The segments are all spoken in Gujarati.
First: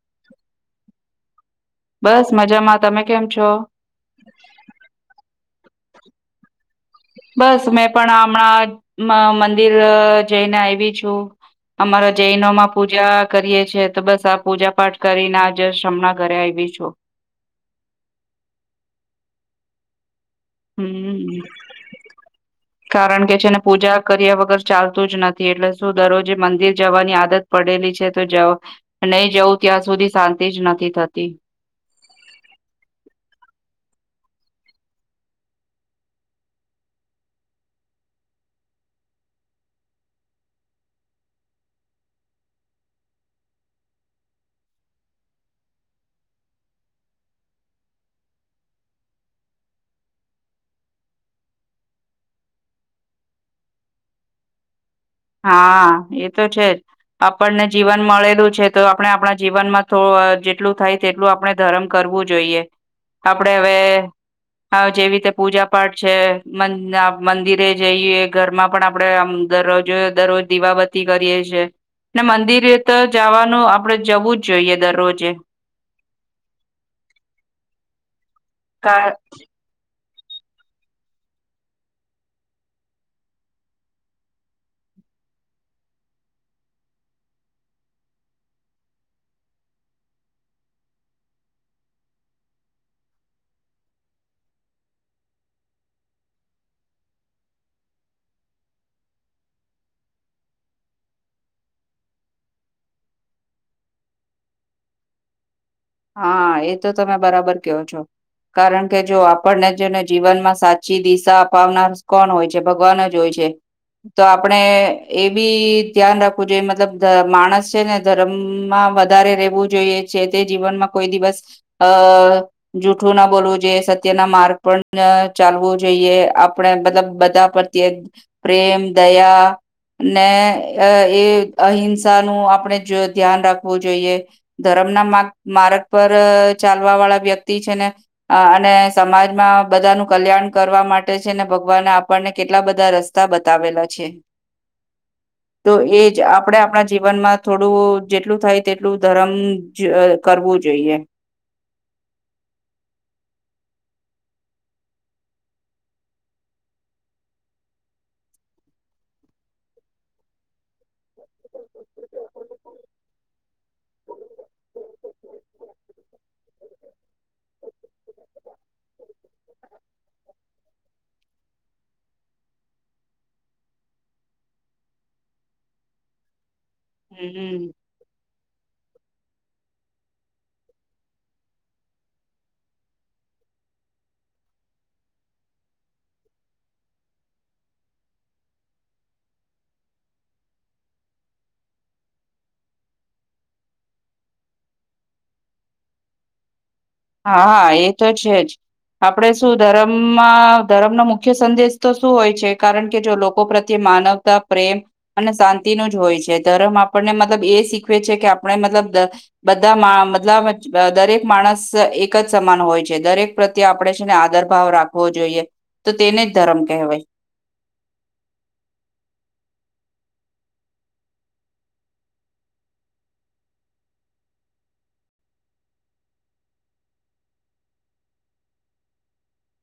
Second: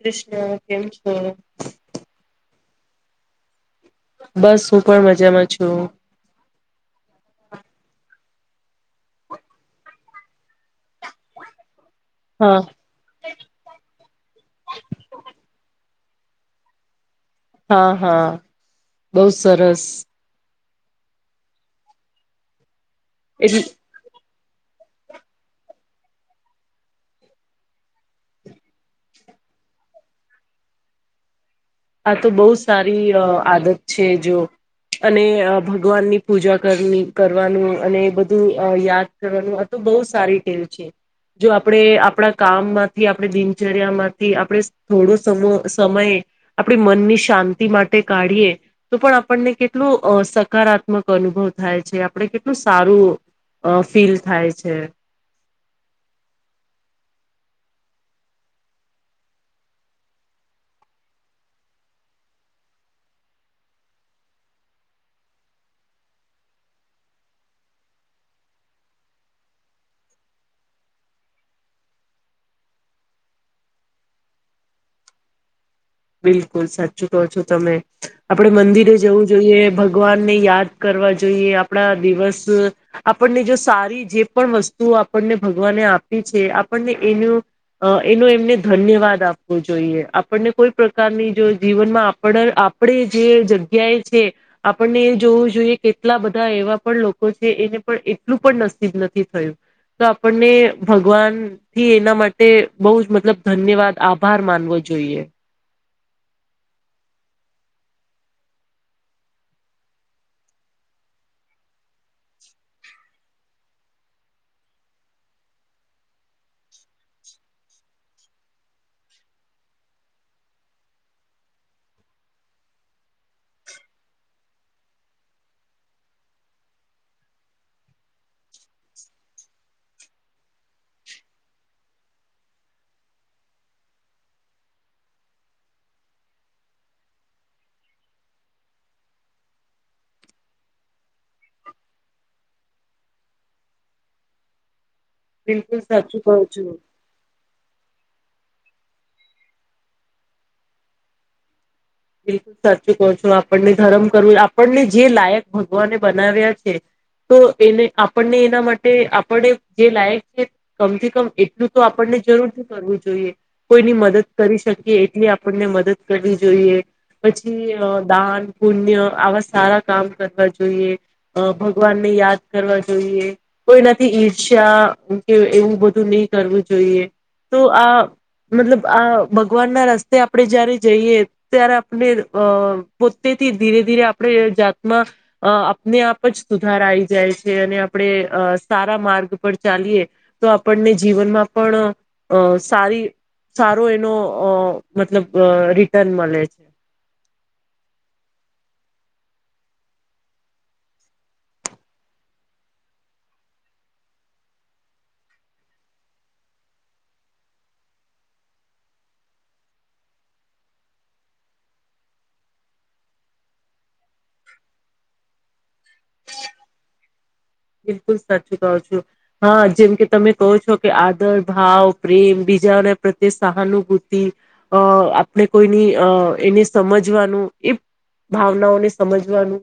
કૃષ્ણ કેમ છો? બસ મજામાં તમે કેમ છો? બસ હું પણ મજામાં છું. હેલો. બસ મેં પણ હમણાં મંદિર જઈને આવી છું. અમારા હા જૈનોમાં પૂજા કરીએ છીએ તો બસ આ પૂજા પાઠ કરીને આજે હમણાં ઘરે આવી ગઇ છું. હા હા બહુ સરસ હમ. કારણ કે છેને એટલે પૂજા કર્યા વગર વગર ચાલતું જ નથી એટલે શું દરરોજે મંદિર જવાની આદત પડેલી છે તો જ નહી જવું ત્યાં સુધી શાંતિ જ નથી થતી. આ તો બહુ સારી આદત છે જો અને ભગવાનની પૂજા કરવાનું અને બધું યાદ કરવાનું આ તો બહુ સારી ટેવ છે જો આપણે આપણા કામમાંથી આપણે દિનચર્યા માંથી આપણે થોડો ગણો સમ સમયે આપણી મનની શાંતિ માટે કાઢીએ તો પણ આપણને કેટલું સકારાત્મક અનુભવ થાય છે આપણે કેટલું સારું ફીલ થાય છે. હા એ તો છે જ આપણને જીવન મળેલું છે તો આપણે આપણા જીવનમાં થ જેટલું થાય તેટલું આપણે ધર્મ કરવું જોઈએ આપડે હવે જેવી રીતે પૂજા પાઠ છે મંદિરે જઈએ ઘરમાં પણ આપણે દરરોજ દરરોજ દીવાબતી કરીએ છીએ મંદિરે તો જવાનું આપડે જવું જ જોઈએ દરરોજે. બિલકુલ સાચું કહો છો તમે. આપડે મંદિરે કા જવું જોઈએ ભ ભગવાનને યાદ કરવા જોઈએ. આપણા દિવસ આપણને જો સારી જે પણ વસ્તુઓ આપણને ભગવાને આપી છે આપણને એનું એનું એમને ધન્યવાદ આપવો જોઈએ. આપણને કોઈ પ્રકારની જો જીવનમાં આપ આપણે જે જગ્યાએ છે આપણને એ જોવું જોઈએ કેટલા બધા એવા પણ લોકો છે એને પણ એટલું પણ નસીબ નથી થયું તો આપણને ભગવાન થી એના માટે બહુ જ મતલબ ધન્યવાદ આભાર માનવો જોઈએ. હા એ તો તમે બરાબર કહો છો કારણ કે જો આપણને જેને જીવનમાં સાચી દિશા અપાવનાર કોણ હોય છે ભગવાન જ હોય છે તો આપણે એ બી ધ્યાન રાખવું જોઈએ મતલબ માણસ છે ને ધર્મમાં વધારે રહેવું જોઈએ છે જેથી જીવનમાં કોઈ દિવસ અ જૂઠું ના બોલવું જોઈએ સત્ય ના માર્ગ પણ ચાલવો જોઈએ આપણે મતલબ બધા પ્રત્યે પ્રેમ દયા ને એ અહિંસાનું આપણે ધ્યાન રાખવું જોઈએ ધર્મના માર્ગ માર્ગ પર ચાલવા વાળા વ્યક્તિ છે ને અને સમાજમાં બધાનું કલ્યાણ કરવા માટે છે ને ભગવાને આપણને કેટલા બધા રસ્તા બતાવેલા છે. તો બિલકુલ એ જ સાચું કહો આપણે છો. આપણા જીવનમાં થોડું જેટલું થાય તેટલું ધર્મ જીએ કરવું જોઈએ. બિલકુલ સાચું કહો છો. આપણને ધરમ કરવું આપણને જે લાયક ભગવાને બનાવ્યા છે તો એને આપણને એના માટે આપડે જે લાયક છે કમથી કમ એટલું તો આપણને જરૂરથી કરવું જોઈએ કોઈની મદદ કરી શકીએ એટલી આપણને મદદ કરવી જોઈએ. પછી અહ દાન પુણ્ય આવા સારા કામ કરવા જોઈએ. અહ ભગવાનને યાદ કરવા જોઈએ કોઈ નાથી ઈર્ષ્યા કે એવું બધું નહી કરવું જોઈએ. તો હમ આ મતલબ આ ભગવાન ના રસ્તે આપડે જયારે જઈએ ત્યારે આપણે અહ પોતેથી ધીરે ધીરે આપડે જાતમાં અહ આપને આપ જ સુધારા આવી જાય છે અને આપડે અહ સારા માર્ગ પર ચાલીએ તો આપણને જીવનમાં પણ અહ સારી સારો એનો અહ મતલબ અહ રિટર્ન મલે છે. હાા એ તો છે. જ આપણેે શું ધર્મમાં ધર્મનો મુખ્ય સંદેશ તો શું હોય છે. કારણ કે જો લોકો પ્રત્યે માનવતા પ્રેમ અને શાંતિનું જ હોય છે. ધર્મ આપણને મતલબ એ શીખવે છે. કે આપણે મતલબ બધા મતલબ દરેક માણસ એક જ સમાન હોય છે. દરેક પ્રત્યે આપણેે છે. ને આદર ભાવ રાખવો જોઈએ તો તેને જ ધર્મ કહેવાય. બલકલ સાચું કઉ છું. હા જેમ કે તમે કહો છો કે આદર ભાવ પ્રેમ બીજાઓને પ્રત્યે સહાનુભૂતિ. અ આપણે કોઈની એને સમજવાનું એ ભાવનાઓને સમજવાનું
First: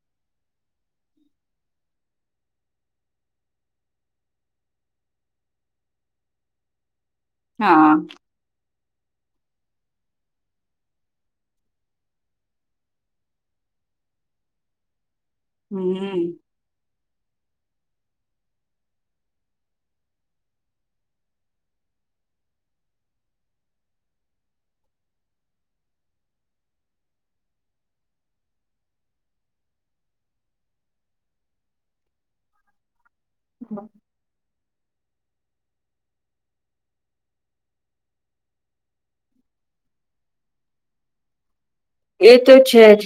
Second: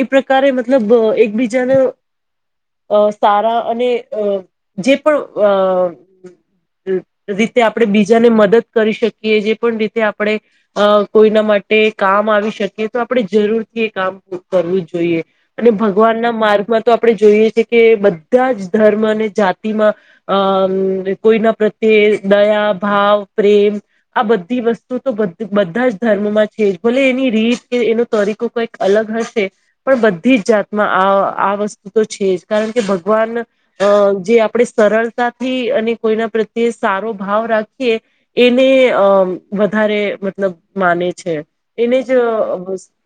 એ પ્રકારે મતલબ એકબીજાને. અ સારા અને અ જે પણ અ. રીતે આપણે હા બીજાને મદદ. કરી શકીએ જે પણ રીતે આપણે અ કોઈના માટે કામ આવી શકીએ તો આપણે જરૂર થી એ કામ કરવું જોઈએ. અને ભગવાન હમ ના માર્ગમાં. જોઈએ છે કે બધા જ ધર્મ અને જાતિમાં અ કોઈના પ્રત્યે દયા ભાવ પ્રેમ આ બધી વસ્તુ તો બધા જ ધર્મમાં છે. ભલે એની રીત કે એનો તરીકો કઈક અલગ હશે પણ બધી જ જાતમાં આ વસ્તુ. તો છે જ કારણ કે. ભગવાન અ જે આપણેે. સરળતાથી અને કોઈના પ્રત્યે સારો ભાવ રાખીએ એને અમ વધારે મતલબ માને છે. એને જ એ તો છે જ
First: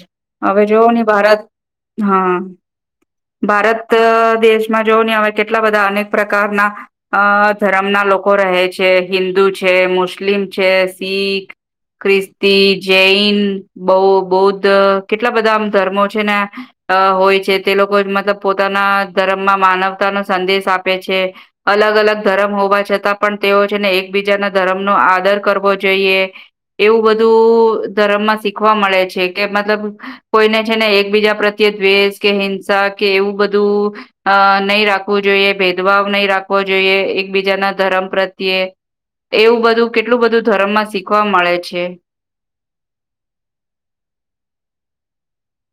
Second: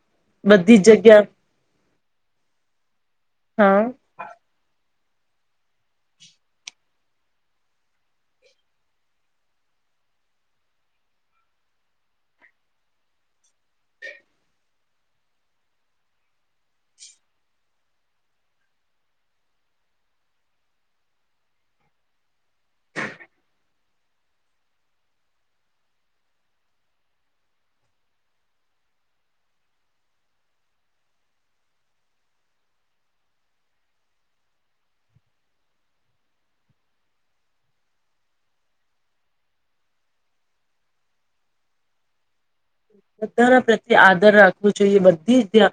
હવે બધી જોવ જ હી જગ્યા ભારત હા. હા ભારત દેશમાં. જો ને હવે કેટલા બધા અનેક પ્રકારના અ ધર્મ ના લોકો રહે છે હિન્દુ છે. મુસ્લિમ છે શીખ ખ્રિસ્તી જૈન બૌ બૌદ્ધ કેટલા બધા આમ ધર્મો છે. ને હોય છે. તે લોકો મતલબ પોતાના ધર્મમાં માનવતા નો સંદેશ આપે છે. અલગ અલગ ધર્મ હોવા છતાં પણ તેઓ છેને એકબીજાના ધર્મનોો આદર કરવો જોઈએ. એવું બધું ધર્મમાં શીખવા મળે છે, કે મતલબ કોઈને છેને એકબીજા પ્રત્યે દ્વેષ કે કે એવું બધું અ નહીિ રાખવું જોઈએ. ભેદભાવ નહી, રાખવો જોઈએ. એક બીજાના ધર્મ પ્રત્યે એવું બધું કેટલું બધું ધર્મમાં શીખવા મળે છે. બધા પ્રત્યે આદર રાખવો જોઈએ બધી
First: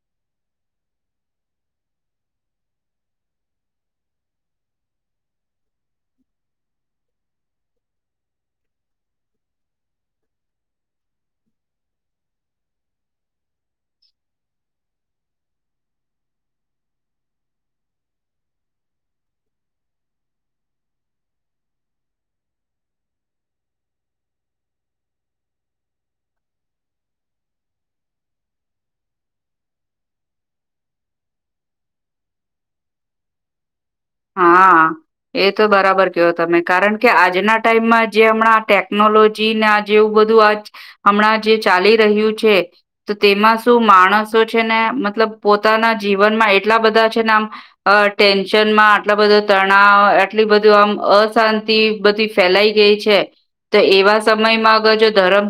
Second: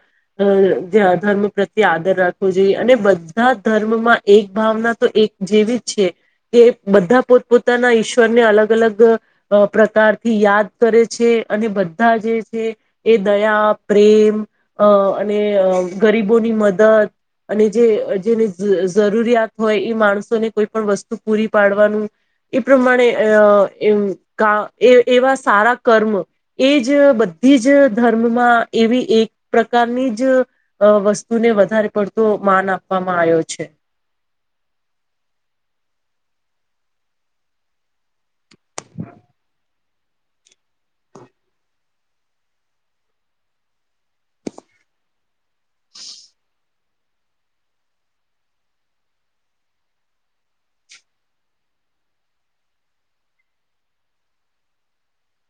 ધર્મ પ્રત્યે આદર રાખવો જોઈએ અને બધા ધર્મમાં એક ભાવના તો એક જેવી જ છે. કે બધા પોતપોતાના ઈશ્વર ને અલગ અલગ પ્રકારથી યાદ કરે છે. અને. બધા જે છે. એ દયા પ્રેમ અને ગરીબોની મદદ અને જે જેને જરૂરિયાત હોય એ માણસોને કોઈ પણ વસ્તુ પૂરી પાડવાનું એ પ્રમાણે એવા સારા કર્મ. એ જ બધી જ ધર્મમાં, એવી એક પ્રકારની જવસ્તુને વધારે પડતો માન આપવામાં આવ્યો છે. હા એ તો બરાબર કયો તમે. કારણ કે આજના ટાઈમમાં. જે હમણાં ટેકનોલોજી ના. જેવું બધું આ હમણાં જે ચાલી રહ્યું છે. તો તેમાં શું માણસો છે. ને મતલબ પોતાના જીવનમાં એટલા બધા છે. ને આમ ટેન્શનમાં. આટલો બધો તણાવ, આટલી, બધું આમ અશાંતિ બધી ફેલાઈ ગઈ છે. તો એવા સમયમાં અગર જો ધર્મ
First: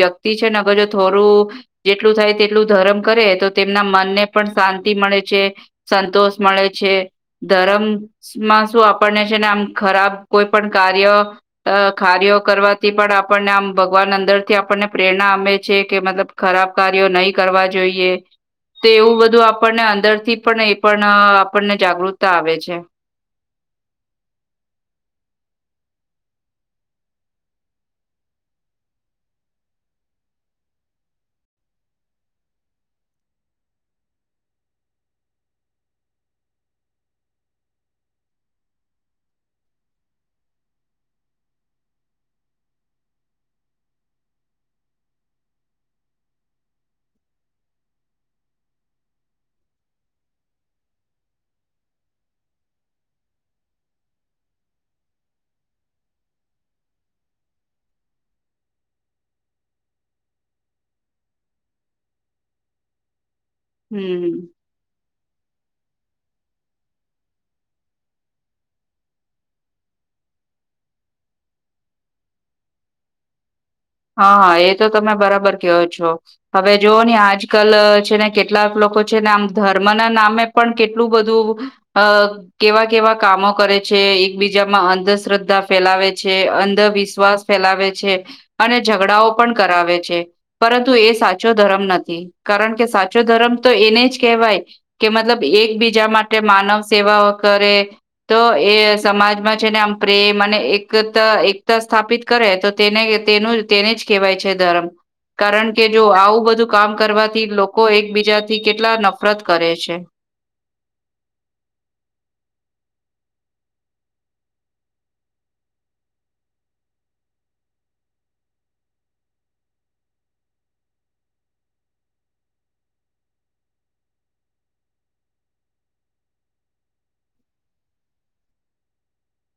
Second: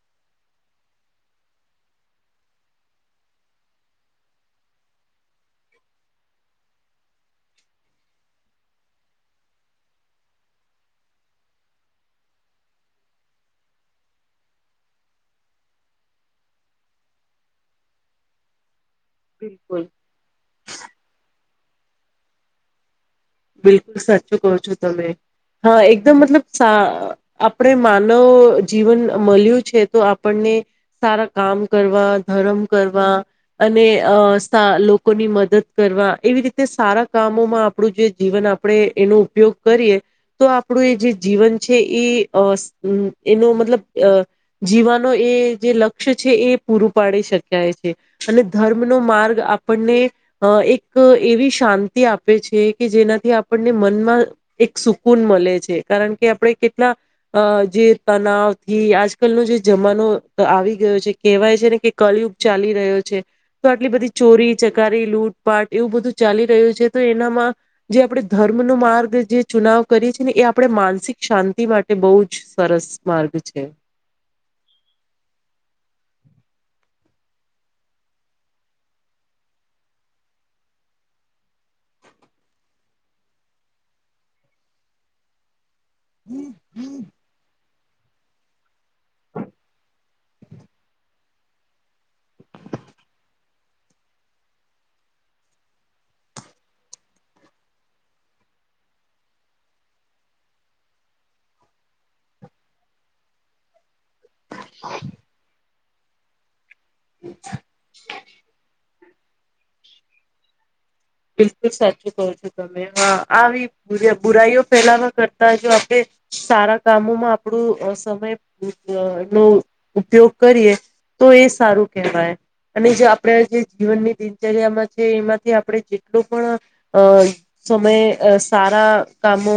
વ્યક્તિ છે. ને અગર જો થોડું જેટલું થાય તેટલું ધર્મ કરે તો તેમના મનને પણ શાંતિ મળે છે સંતોષ મળે છે. ધરમ. માં શું આપણને છે. ને આમ ખરાબ કોઈ પણ કાર્ય કાર્યો કરવાથી પણ આપણને આમ ભગવાન અંદર થી આપણને પ્રેરણા અમે છે. કે મતલબ ખરાબ કાર્યો નહી કરવા જોઈએ. તો એવું બધું આપણને બિલકુલ અંદર થી પણ એ પણ. આપણને જાગૃતતા આવે છે. બિલકુલ સાચું કહો છો તમે. હા એકદમ મતલબ આપણે માનવ જીવન મળ્યું છે. તો આપણને સારા કામ કરવા ધર્મ કરવા અને લોકોની મદદ કરવા એવી રીતે સારા કામોમાં આપણું જે. જીવન આપણે એનો ઉપયોગ કરીએ તો આપણું એ જે જીવન છે એ એનો મતલબ જીવાનો એ જે લક્ષ્ય છે. એ પૂરું પાડી શકાય છે. અને ધર્મનો માર્ગ આપણને એક એવી શાંતિ આપે છે. કે જેનાથી આપણને મનમાં એક સુકૂન મળે છે. કારણ કે આપણે કેટલા જે તનાવ થી આજકાલનો જે જમાનો આવી ગયો છે. કેહેવાય છે ને કે કલિયુગ ચાલી રહ્યો છે. તો આટલી બધી હમ ચોરી ચકારી લૂટપાટ એવું બધું ચાલી રહ્યું છે તો એનામાં. જે આપણે ધર્મનો માર્ગ જે ચુનાવ કરીએ છીએ ને એ આપણે માનસિક શાંતિ માટે બહુ જ સરસ માર્ગ છે. હા હા એ તો તમે બરાબર કહો છો હવે જોવ ને આજ કલ છે. ને કેટલાક લોકો છે ને આમ ધર્મના નામે પણ કેટલું બધું અ કેવા કેવા કામો કરે છે. એકબીજામાં અંધશ્રદ્ધ. ફેલાવે છે. અંધવિશ્વાસ ફેલાવે છે. છે. અને ઝઘડાઓ પણ કરાવે છે. પરંતુ એ સાચો ધર્મ નથી કારણ કે સાચો ધર્મ તો એને જ કહેવાય. કે મતલબ એકબીજા માટે માનવ સેવા કરે. તો એ સમાજમાં છેને આમ પ્રેમ અને એકતા એકતા સ્થાપિત કરે તો તેને. તેનું તેને જ કહેવાય છે ધરમ કારણ કે જો આવું બધું કામ કરવાથી લોકો એકબીજા થી કેટલા નફ ફરત કરે છે. બિલકુલ સાચું કો છો તમે હા આવી બુર્ચ બુરાઈઓ ફેલાવા કરતા જો આપળે સારા કામોમાં આપળુ સમય નો ઉપયોગ કરીએ તો એ સારું કહેવાય અને જે આપળે જે જીવનની દિનચર્યામાં છે, એમાંથી આપળે જે ટલું પણ અ સમય અ સારા કામો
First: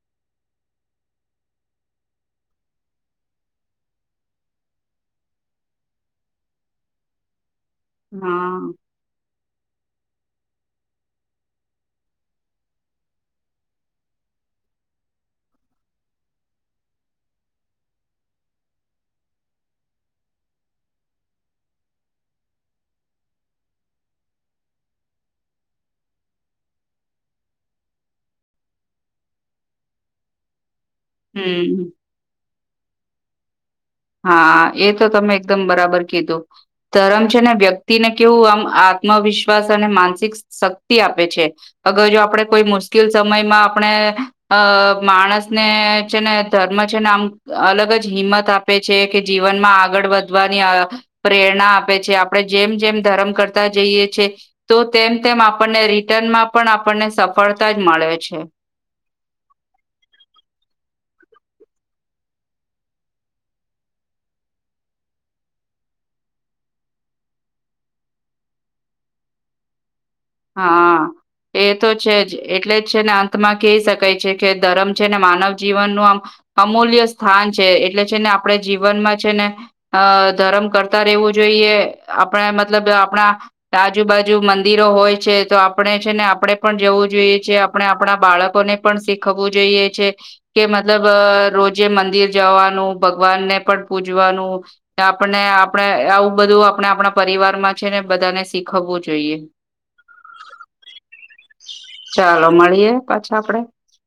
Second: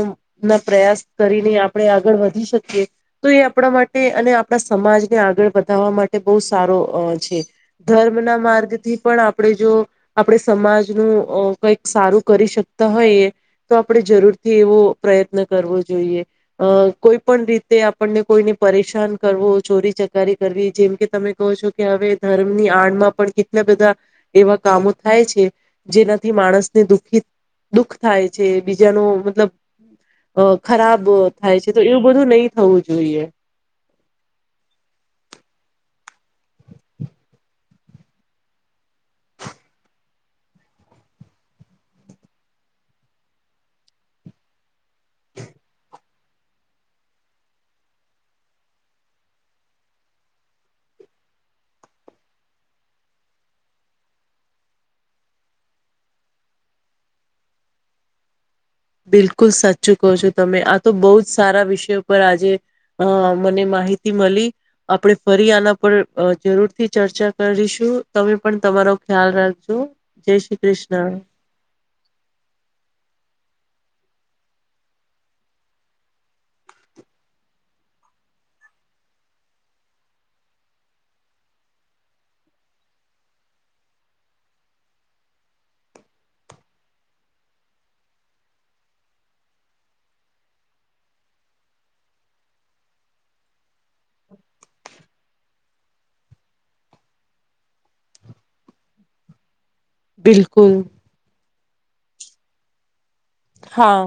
ના પ્રયાસ કરીને આપળે આગળ વધી શકીએ તો એ આપળા માટે, અને આપળા સમાજને આગળ વધાવવા માટે બહુ સારો અ છે ધર્મ ના હા માર્ગ થી પણ આપ આપળે જો આપળે સમાજનું ઓ કઈક સારું કરી શકતા હોઈએ, તો આપળે જરૂરથી એવો પ્રયત્ન કરવો જોઈએ, અ કોઈ પણ રીતે આપણને કોઈને પરેશાન કરવો ચોરી ચકારી કરવી જેમ કે તમે કહો છો કે હવે ધર્મની આડમાં પણ કેટલા બધા એવા કામો થાય છે, જેનાથી માણસને દુખી, દુઃખ થાય છે, બીજાનો મતલબ અ ખરાબ થાય છે, હમ. તો એવું બધું નય થવું જોઈએ. હા, એ તો તમે એકદમ બરાબર કીધું, ધર્મ છે, ને વ્યક્તિને કેવું આમ આત્મવિશ્વાસ અને માનસિક શક્તિ આપે છે, અગર જો આપળે કોઈ મુશ્કિલ સમયમાં આપણે અ માણસને છે ને ધર્મ છે, ને આમ અલગ જ હિંમત આ પે છે કે જીવનમાં આગળ વધવાની અ પ્રેરણા આપે છે, આપળે જેમ-જેમ ધર્મ કરતા જઈએ છે, તો તેમ-તેમ આપણને રિટર્નમાં પણ આપણને સફળતા જ મળે છે. બિલકુલ સાચું કો છો તમે આ તો બો જ સારા વિષયો પર આજે અ મને માહિતી મલી, આપળે ફરી આના પર અ જરૂર થી ચર્ચા કરીશું, તમે પણ તમારો ખ્યાલ રાખજો જય શ્રી હા, કૃષ્ણ એ તો છે જ એટલે જ છે ને અંતમાં કે શક કય છે કે ધર્મ છે, ને માનવ જીવન નું આમ અમૂલ્ય સ્થાન છે એટલે છે ને આપળે જીવનમાં છે ને અ ધર્મ કરતા રહેવું જોઈએ આપળે મતલબ આપણા આજુબાજુ મંદિરો હોય, છે તો આપણે છે, ને આપળે પણ જવું જોઈએ છે આપણે આપણા બાળકોને પણ શીખવવું જોઈએ છે, કે મતલબ અ રોજે મંદિર જવાનું ભગવાનને પણ પૂજવાનું આપને આપણે આવું બધું આપણે આપણા પરિવારમાં છે ને બધાને શીખવવું જોઈએ. બિલકુલ. ચાલો મળીએ, પાછા આપડે. હા